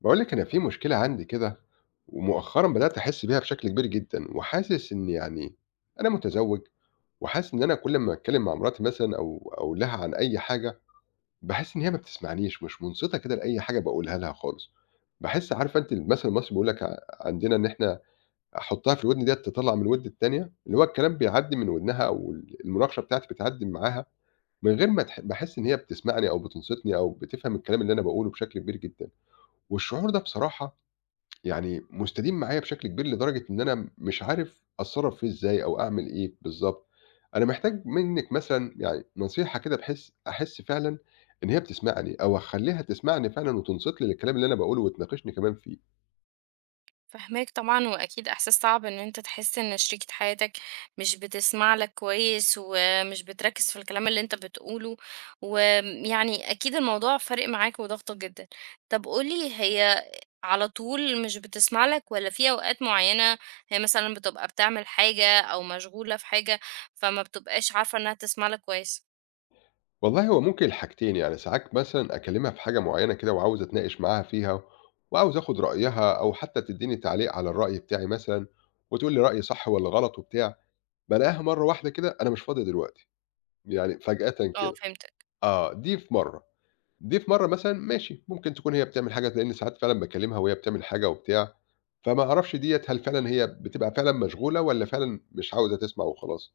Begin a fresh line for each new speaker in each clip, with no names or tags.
باقول لِك أنا في مشكلة عندي كده، ومؤخرًا بدأت أحس بيها بشكل كبير جدًا، وحاسس إن أنا متزوج، وحاسس إن أنا كل أمّا أتكلم مع مراتي مثلًا أو أقول لها عن أي حاجة، باحس إن هي ما بتسمعنيش، مش منصتة كده لأي حاجة باقولها لها خالص. باحس عارفة أنتِ المثل المصري بيقول لك عندنا إن إحنا "حطها في الودن ديّة تطلّع من الودن التانية." اللي هو الكلام بيعدّي من ودنها أو المناقشة بتاعتي بتعدّي من معاها، من غير ما تح باحس إن هي بتسمعني أو بتنصتني أو بتفهم الكلام اللي أنا باقوله بشكل كبير جدًا. والشعور ده بصراحة يعني مستديم معايا بشكل كبير لدرجة إن أنا مش عارف أتصرّف فيه إزاي أو أعمل إيه بالضبط. أنا محتاج منِّك مثلًا يعني نصيحة كده بحيث أحس فعلًا إن هي بتسمعني أو أخلّيها تسمعني فعلًا وتنصت لي للكلام اللي أنا باقوله وتناقشني كمان فيه.
فاهماك طبعًا، وأكيد إحساس صعب إن أنت تحس إن شريكة حياتك مش بتسمع لك كويس، ومش بتركّز في الكلام اللي أنت بتقوله، ويعني أكيد الموضوع فارق معاك وضاغطك جدًا. طب قُل لي، هي على طول مش بتسمع لك والّا في أوقات معيّنة هي مثلًا بتبقى بتعمل حاجة أو مشغولة في حاجة، فما بتبقاش عارفة إنها تسمع لك كويس؟
والله هو ممكن الحاجتين، يعني ساعات مثلًا أكلّمها في حاجة معيّنة كده وعاوز أتناقش معاها فيها وعاوز آخُد رأيها أو حتّى تدّيني تعليق على الرأي بتاعي مثلًا وتقول لي رأيي صح والّا غلط وبتاع، بالاقيها مرّة واحدة كده أنا مش فاضي دلوقتي، يعني فجأةً
آه
كده.
فهمتك،
آه، دي في مرّة، دي في مرّة مثلًا ماشي، ممكن تكون هي بتعمل حاجة لإن ساعات فعلًا باكلمها وهي بتعمل حاجة وبتاع، فما أعرفش ديّة هل فعلًا هي بتبقى فعلًا مشغولة والّا فعلًا مش عاوزة تسمع وخلاص،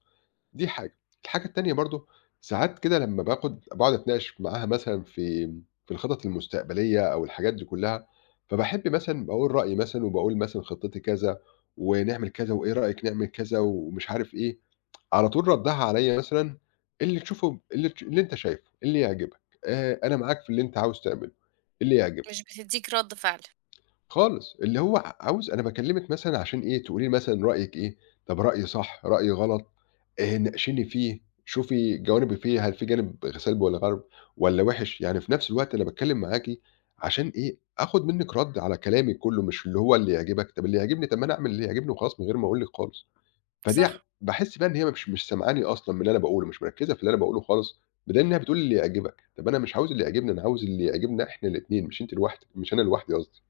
دي حاجة. الحاجة التانية برضه ساعات كده لمّا باقعد أتناقش معاها مثلًا في الخطط المستقبلية أو الحاجات دي كلّها، فباحب مثلًا باقول رأيي مثلًا وباقول مثلًا خطتي كذا ونعمل كذا وإيه رأيِك نعمل كذا ومش عارف إيه. على طول ردّها عليّا مثلًا "إيه اللي تشوفه إيه اللي تش اللي أنت شايفه، إيه اللي يعجبك، أنا معاك في اللي أنت عاوز تعمله، إيه اللي يعجبك،
مش بتدّيك رَد فعل،
خالص، اللي هو عاوز أنا باكلمِك مثلًا عشان إيه، تقولي لي مثلًا رأيِك إيه، طب رأيي صح، رأيي غلط، ناقشيني فيه، شوفي جوانبي فيه، هل في جانب سلبي والّا وِحِش، يعني في نفس الوقت أنا باتكلم معاكِ عشان إيه، آخد منِّك رَد على كلامي كُلّه، مش اللي هو اللي يعجبك، طب اللي يعجبني طب ما أنا أعمل اللي يعجبني وخلاص من غير ما أقول لِك خالص. فدي ع
صح.
باحس بقى إن هي مش سامعاني أصلًا من اللي أنا باقوله، مش مركّزة في اللي أنا باقوله خالص، بدليل إنها بتقول لي اللي يعجبك، طَب أنا مش عاوز اللي يعجبني، أنا عاوز اللي يعجبنا إحنا الاتنين مش أنتِ لوحدِك مش أنا لوحدي قصدي.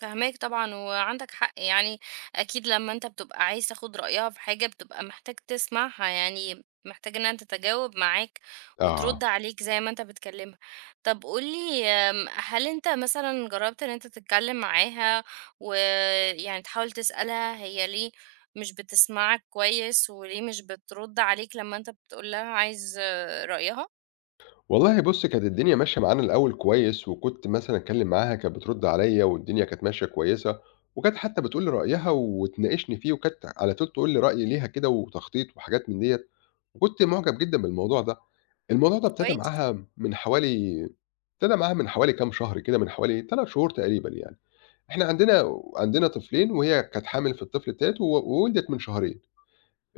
فاهماك طبعًا وعندك حق، يعني أكيد لمّا أنت بتبقى عايز تاخد رأيها في حاجة بتبقى محتاج تسمعها، يعني محتاج إنها تتجاوب معاك وترد
آه.
عليك زي ما أنت بتكلمها. طب قُل لي، هل أنت مثلًا جرّبت إن أنت تتكلم معاها ويعني تحاول تسألها هي ليه مش بتسمعك كويس، وليه مش بترد عليك لمّا أنت بتقول لها عايز آه، رأيها
والله بُص، كانت الدنيا ماشية معانا الأول كويس، وكنت مثلًا أتكلم معاها كانت بترد عليَّ، والدنيا كانت ماشية كويسة، وكانت حتى بتقول لي رأيها وتناقشني فيه، وكانت على طول تقول لي رأي ليها كده وتخطيط وحاجات من ديّة، وكنت معجب جدًا بالموضوع ده. الموضوع ده ابتدى
كويس؟
معاها من حوالي ابتدى معاها من حوالي كام شهر كده، من حوالي 3 شهور تقريبًا يعني. إحنا عندنا طفلين، وهي كانت حامل في الطفل التالت وولدت من شهرين.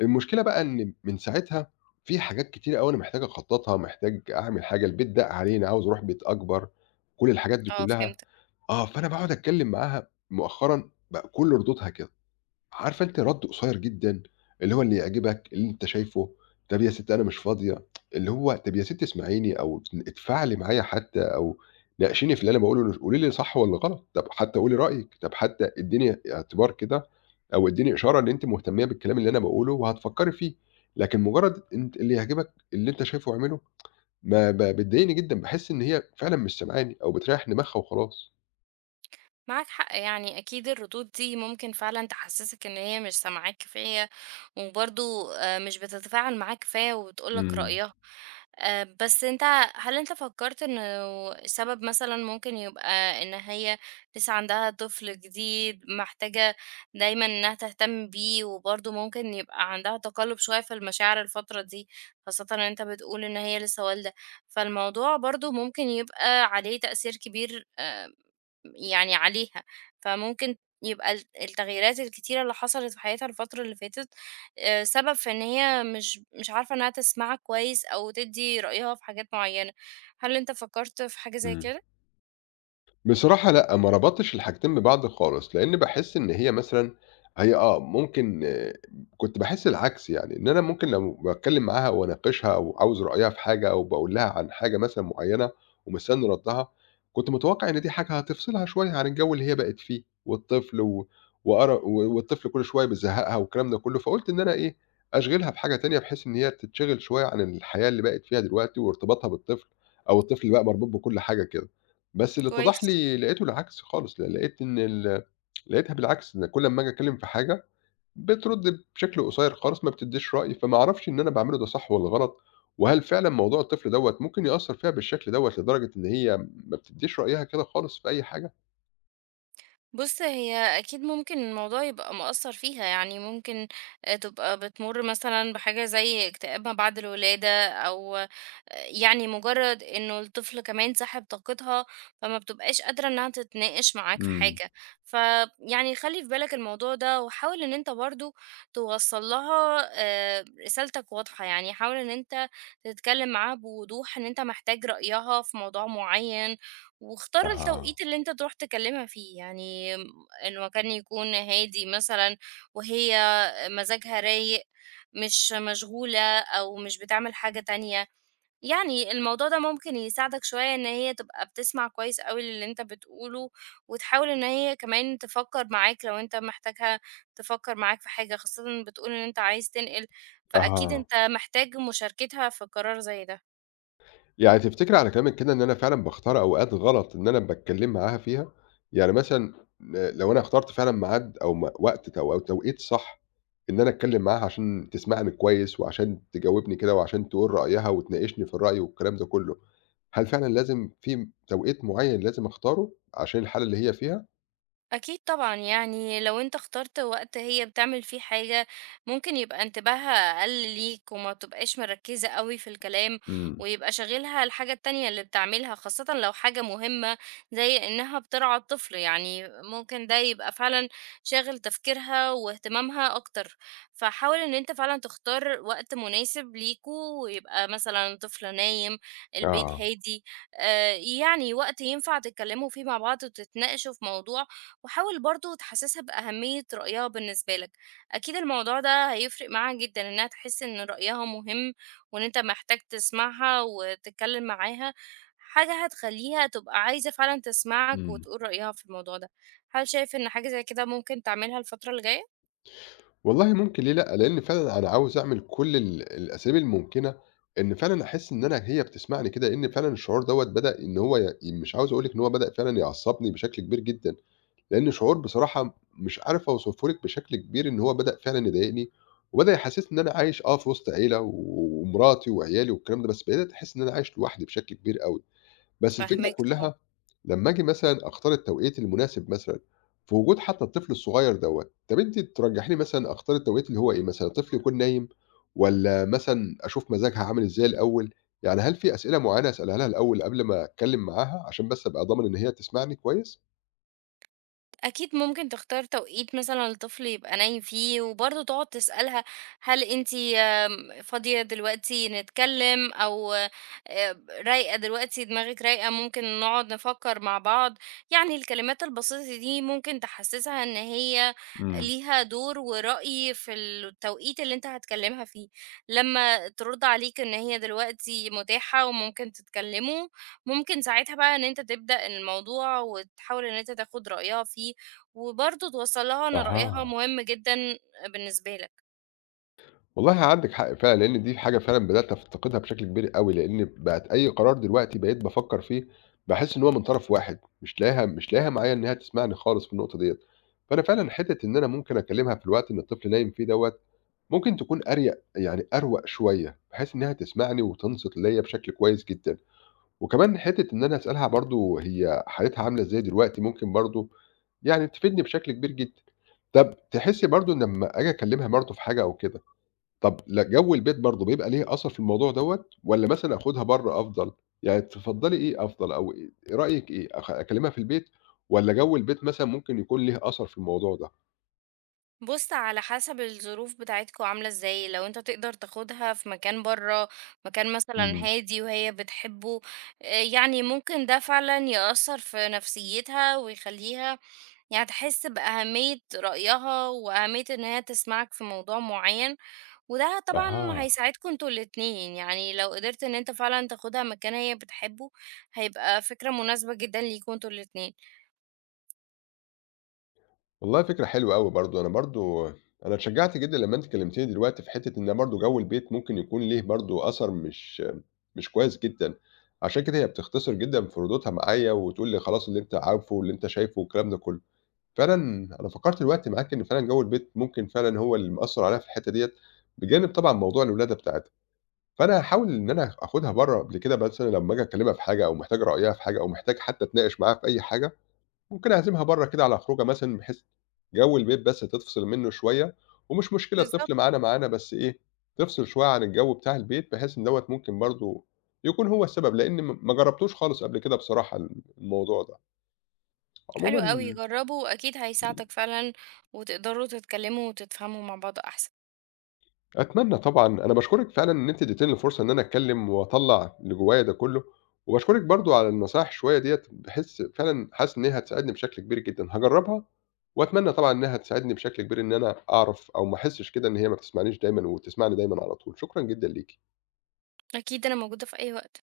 المشكلة بقى إن من ساعتها في حاجات كتيرة أوي أنا محتاج أخطّطها، محتاج أعمل حاجة، البيت ضاق علينا، عاوز أروح بيت أكبر، كل الحاجات دي
آه،
كلّها
فهمت.
آه، فأنا باقعد أتكلّم معاها مؤخرًا بقى كل ردودها كده. عارفة أنتِ رَد قصيّر جدًا، اللي هو اللي يعجبك، اللي أنت شايفه، طَب يا ستّي أنا مش فاضية، اللي هو طَب يا ستّي اسمعيني أو اتفاعلي معايا حتى أو ناقشيني في اللي أنا باقوله، قولي لي صح والّا غلط، طَب حتى قولي رأيِك، طَب حتى ادّيني اعتبار كده أو ادّيني إشارة إن أنتِ مهتمية بالكلام اللي أنا باقوله وهتفكّري فيه، لكن مجرّد أنت اللي يعجبك، اللي أنت شايفه اعمله، ما ب بتضايقني جدًا، باحس إن هي فعلًا مش سامعاني أو بتريّح دماغها وخلاص.
معاك حق، يعني أكيد الردود دي ممكن فعلا تحسسك إن هي مش سامعاك كفاية، وبرضو آه، مش بتتفاعل معاك كفاية وبتقولك
إمم،
رأيها. آه، بس انت هل انت فكرت إنه السبب مثلا ممكن يبقى إن هي لسه عندها طفل جديد محتاجة دايما إنها تهتم بيه، وبرضو ممكن يبقى عندها تقلب شوية في المشاعر الفترة دي، خاصة إن انت بتقول إن هي لسه والدة. فالموضوع برضو ممكن يبقى عليه تأثير كبير، آه، يعني عليها. فممكن يبقى التغييرات الكتيرة اللي حصلت في حياتها الفترة اللي فاتت سبب في إن هي مش عارفة إنها تسمعك كويس أو تدّي رأيها في حاجات معينة. هل أنت فكرت في حاجة زي
إمم.
كده؟
بصراحة لأ، ما ربطتش الحاجتين ببعض خالص، لإن باحس إن هي مثلًا هي آه، ممكن آه، كنت باحس العكس يعني، إن أنا ممكن لو باتكلم معاها واناقشها أو عاوز رأيها في حاجة أو باقول لها عن حاجة مثلًا معينة ومستني ردها، كنت متوقع إن دي حاجة هتفصلها شوية عن الجو اللي هي بقت فيه والطفل و وقر و والطفل كل شوية بيزهقها والكلام ده كله، فقُلت إن أنا إيه، أشغلها بحاجة تانية بحيث إن هي تتشغل شوية عن الحياة اللي بقت فيها دلوقتي وارتباطها بالطفل أو الطفل بقى مربوط بكل حاجة كده. بس اللي اتضح
كويس.
لي لقيته العكس خالص، ل لقيت إن ال لقيتها بالعكس، إن كل أمّا آجي أتكلّم في حاجة بترُد بشكل قصير خالص، ما بتدّيش رأي، فما أعرفش إن أنا باعمله ده صح والّا غلط، وهل فعلًا موضوع الطفل دوّة ممكن يأثّر فيها بالشكل دوّة لدرجة إن هي ما بتدّيش رأيها كده خالص في أي حاجة؟
بُص، هي أكيد ممكن الموضوع يبقى مأثّر فيها، يعني ممكن تبقى بتمُر مثلًا بحاجة زي اكتئاب ما بعد الولادة، أو يعني مُجرّد إنه الطفل كمان سَحِب طاقتها، فما بتبقاش قادرة إنّها تتناقش معاك في
إمم،
حاجة. فيعني خلّي في بالك الموضوع ده، وحاول إن أنت برضه توصّل لها رسالتك واضحة، يعني حاول إن أنت تتكلّم معاها بوضوح إن أنت محتاج رأيها في موضوع معيّن، واختار
أها،
التوقيت اللي أنت تروح تكلمها فيه، يعني. المكان يكون هادي مثلًا، وهي مزاجها رايق، مش مشغولة أو مش بتعمل حاجة تانية. يعني الموضوع ده ممكن يساعدك شوية إن هي تبقى بتسمع كويس أوي للي أنت بتقوله، وتحاول إن هي كمان تفكّر معاك لو أنت محتاجها تفكّر معاك في حاجة، خاصةً بتقول إن أنت عايز تنقل، فأكيد
أها.
أنت محتاج مشاركتها في قرار زي ده.
يعني تفتكري على كلامِك كده إن أنا فعلًا باختار أوقات غلط إن أنا باتكلّم معاها فيها؟ يعني مثلًا لو أنا اخترت فعلًا ميعاد أو م وقت أو توقيت صح إن أنا أتكلّم معاها عشان تسمعني كويس وعشان تجاوبني كده وعشان تقول رأيها وتناقشني في الرأي والكلام ده كُلّه، هل فعلًا لازم في توقيت معيّن لازم أختاره عشان الحالة اللي هي فيها؟
أكيد طبعًا، يعني لو أنت اخترت وقت هي بتعمل فيه حاجة ممكن يبقى انتباهها أقل ليك وما تبقاش مركّزة أوي في الكلام،
إمم.
ويبقى شاغلها الحاجة التانية اللي بتعملها، خاصةً لو حاجة مهمة زي إنها بترعى الطفل، يعني ممكن ده يبقى فعلًا شاغل تفكيرها واهتمامها أكتر. فحاول إن أنت فعلًا تختار وقت مناسب ليكم، ويبقى مثلًا طفل نايم، البيت
آه.
هادي، يعني وقت ينفع تتكلموا فيه مع بعض وتتناقشوا في موضوع، وحاول برضه تحسسها بأهمية رأيها بالنسبة لك. أكيد الموضوع ده هيفرق معاها جدا إنها تحس إن رأيها مهم، وإن أنت محتاج تسمعها وتتكلم معاها، حاجة هتخليها تبقى عايزة فعلا تسمعك
إمم.
وتقول رأيها في الموضوع ده. هل شايف إن حاجة زي كده ممكن تعملها الفترة الجاية؟
والله ممكن ليه لأ، لإن فعلًا أنا عاوز أعمل كل الأساليب الممكنة، إن فعلًا أحس إن هي بتسمعني كده، لإن فعلًا الشعور دوّة بدأ إن هو مش عاوز أقول لِك إن هو بدأ فعلًا يعصّبني بشكل كبير جدًا، لإن شعور بصراحة مش عارف أوصفه لِك بشكل كبير إن هو بدأ فعلًا يضايقني، وبدأ يحسسني إن أنا عايش آه في وسط عيلة و ومراتي وعيالي والكلام ده، بس بدأت أحس إن أنا عايش لوحدي بشكل كبير أوي، بس الفكرة
فاهمك طبعا.
كلها لمّا آجي مثلًا أختار التوقيت المناسب مثلًا، في وجود حتى الطفل الصغير دوّة، طَب أنتِ ترجحي لي مثلًا أختار التوقيت اللي هو إيه مثلًا، الطفل يكون نايم والّا مثلًا أشوف مزاجها عامل إزاي الأول؟ يعني هل في أسئلة معيّنة أسألها لها الأول قبل ما أتكلم معاها، عشان بس أبقى ضامن إن هي تسمعني كويس؟
أكيد ممكن تختار توقيت مثلًا الطفل يبقى نايم فيه، وبرضه تقعد تسألها هل أنتِ فاضية دلوقتي نتكلم؟ أو رايقة دلوقتي دماغِك رايقة ممكن نقعد نفكر مع بعض، يعني الكلمات البسيطة دي ممكن تحسسها إن هي
إمم،
ليها دور ورأي في التوقيت اللي أنت هتكلمها فيه. لمّا ترد عليك إن هي دلوقتي متاحة وممكن تتكلموا، ممكن ساعتها بقى إن أنت تبدأ الموضوع وتحاول إن أنت تاخد رأيها فيه. وبرضه توصّل لها إن رأيها
أها.
مهم جدًا بالنسبة لك.
والله عندِك حق فعلًا، لإن دي حاجة فعلًا بدأت أفتقدها بشكل كبير أوي، لإن بقت أي قرار دلوقتي بقيت بافكّر فيه، باحس إن هو من طرف واحد، مش لاقيها معايا إن هي تسمعني خالص في النقطة ديّة. فأنا فعلًا حتّة إن أنا ممكن أكلمها في الوقت اللي الطفل نايم فيه دوّة، ممكن تكون أريَق يعني أروَق شوية، بحيث إنها تسمعني وتنصت ليّا بشكل كويس جدًا. وكمان حتّة إن أنا أسألها برضه هي حالتها عاملة إزاي دلوقتي، ممكن برضه يعني تفيدني بشكل كبير جدًا. طَب تحسّي برضه إن لمّا آجي أكلمها برضه في حاجة أو كده، طب ل جو البيت برضه بيبقى ليه أثر في الموضوع دوّة، والّا مثلًا آخُدها برّه أفضل؟ يعني تفضّلي إيه أفضل أو إيه رأيِك إيه، أكلّمها في البيت والّا جو البيت مثلًا ممكن يكون ليه أثر في الموضوع ده؟
بُص، على حسب الظروف بتاعتكم عاملة إزاي، لو أنت تقدر تاخدها في مكان برّه، مكان مثلًا
إمم.
هادي وهي بتحبه، يعني ممكن ده فعلًا يأثّر في نفسيتها ويخلّيها يعني تحس بأهمية رأيها وأهمية إن هي تسمعك في موضوع معيّن، وده طبعًا
أها،
هيساعدكم أنتم الاتنين. يعني لو قدرت إن أنت فعلًا تاخدها مكان هي بتحبه، هيبقى فكرة مناسبة جدًا ليكم أنتم الاتنين.
والله فكرة حلوة أوي برضه، أنا اتشجّعت جدًا لمّا أنتِ كلّمتيني دلوقتي في حتّة إن برضه جو البيت ممكن يكون ليه برضه أثر مش كويس جدًا، عشان كده هي بتختصر جدًا في ردودها معايا وتقول لي خلاص اللي أنت عارفه واللي أنت شايفه والكلام ده كلّه. فعلًا أنا فكّرت دلوقتي معاك إن فعلًا جو البيت ممكن فعلًا هو اللي مأثّر عليها في الحتّة ديّة، بجانب طبعًا موضوع الولادة بتاعتها، فأنا هاحاول إن أنا آخُدها برّه قبل كده مثلًا لمّا آجي أكلّمها في حاجة أو محتاج رأيها في حاجة أو محتاج حتّى أتناقش معاها في أي حاجة، ممكن أعزمها برّه كده على خروجة مثلًا بحيث جو البيت بس تفصل منّه شوية، ومش مشكلة
بالضبط.
الطفل معانا، معانا بس إيه، تفصل شوية عن الجو بتاع البيت بحيث إن دوّة ممكن برضه يكون هو السبب، لإن ما جرّبتوش خالص قبل كده بصراحة الموضوع ده.
حلو أوي،
عمومًا
جرّبه أكيد هيساعدك فعلًا، وتقدروا تتكلموا وتتفهموا مع بعض أحسن.
أتمنى طبعًا، أنا باشكرِك فعلًا إن أنتِ اديتيني الفرصة إن أنا أتكلم وأطلّع اللي جوايا ده كله، وباشكرِك برضه على النصايح شوية ديّة، باحس فعلًا حاسس إن هي هتساعدني بشكل كبير جدًا، هاجرّبها وأتمنى طبعًا إنها تساعدني بشكل كبير إن أنا أعرف أو ما أحسش كده إن هي ما بتسمعنيش دايمًا وتسمعني دايمًا على طول، شكرًا جدًا ليكِ.
أكيد أنا موجودة في أي وقت.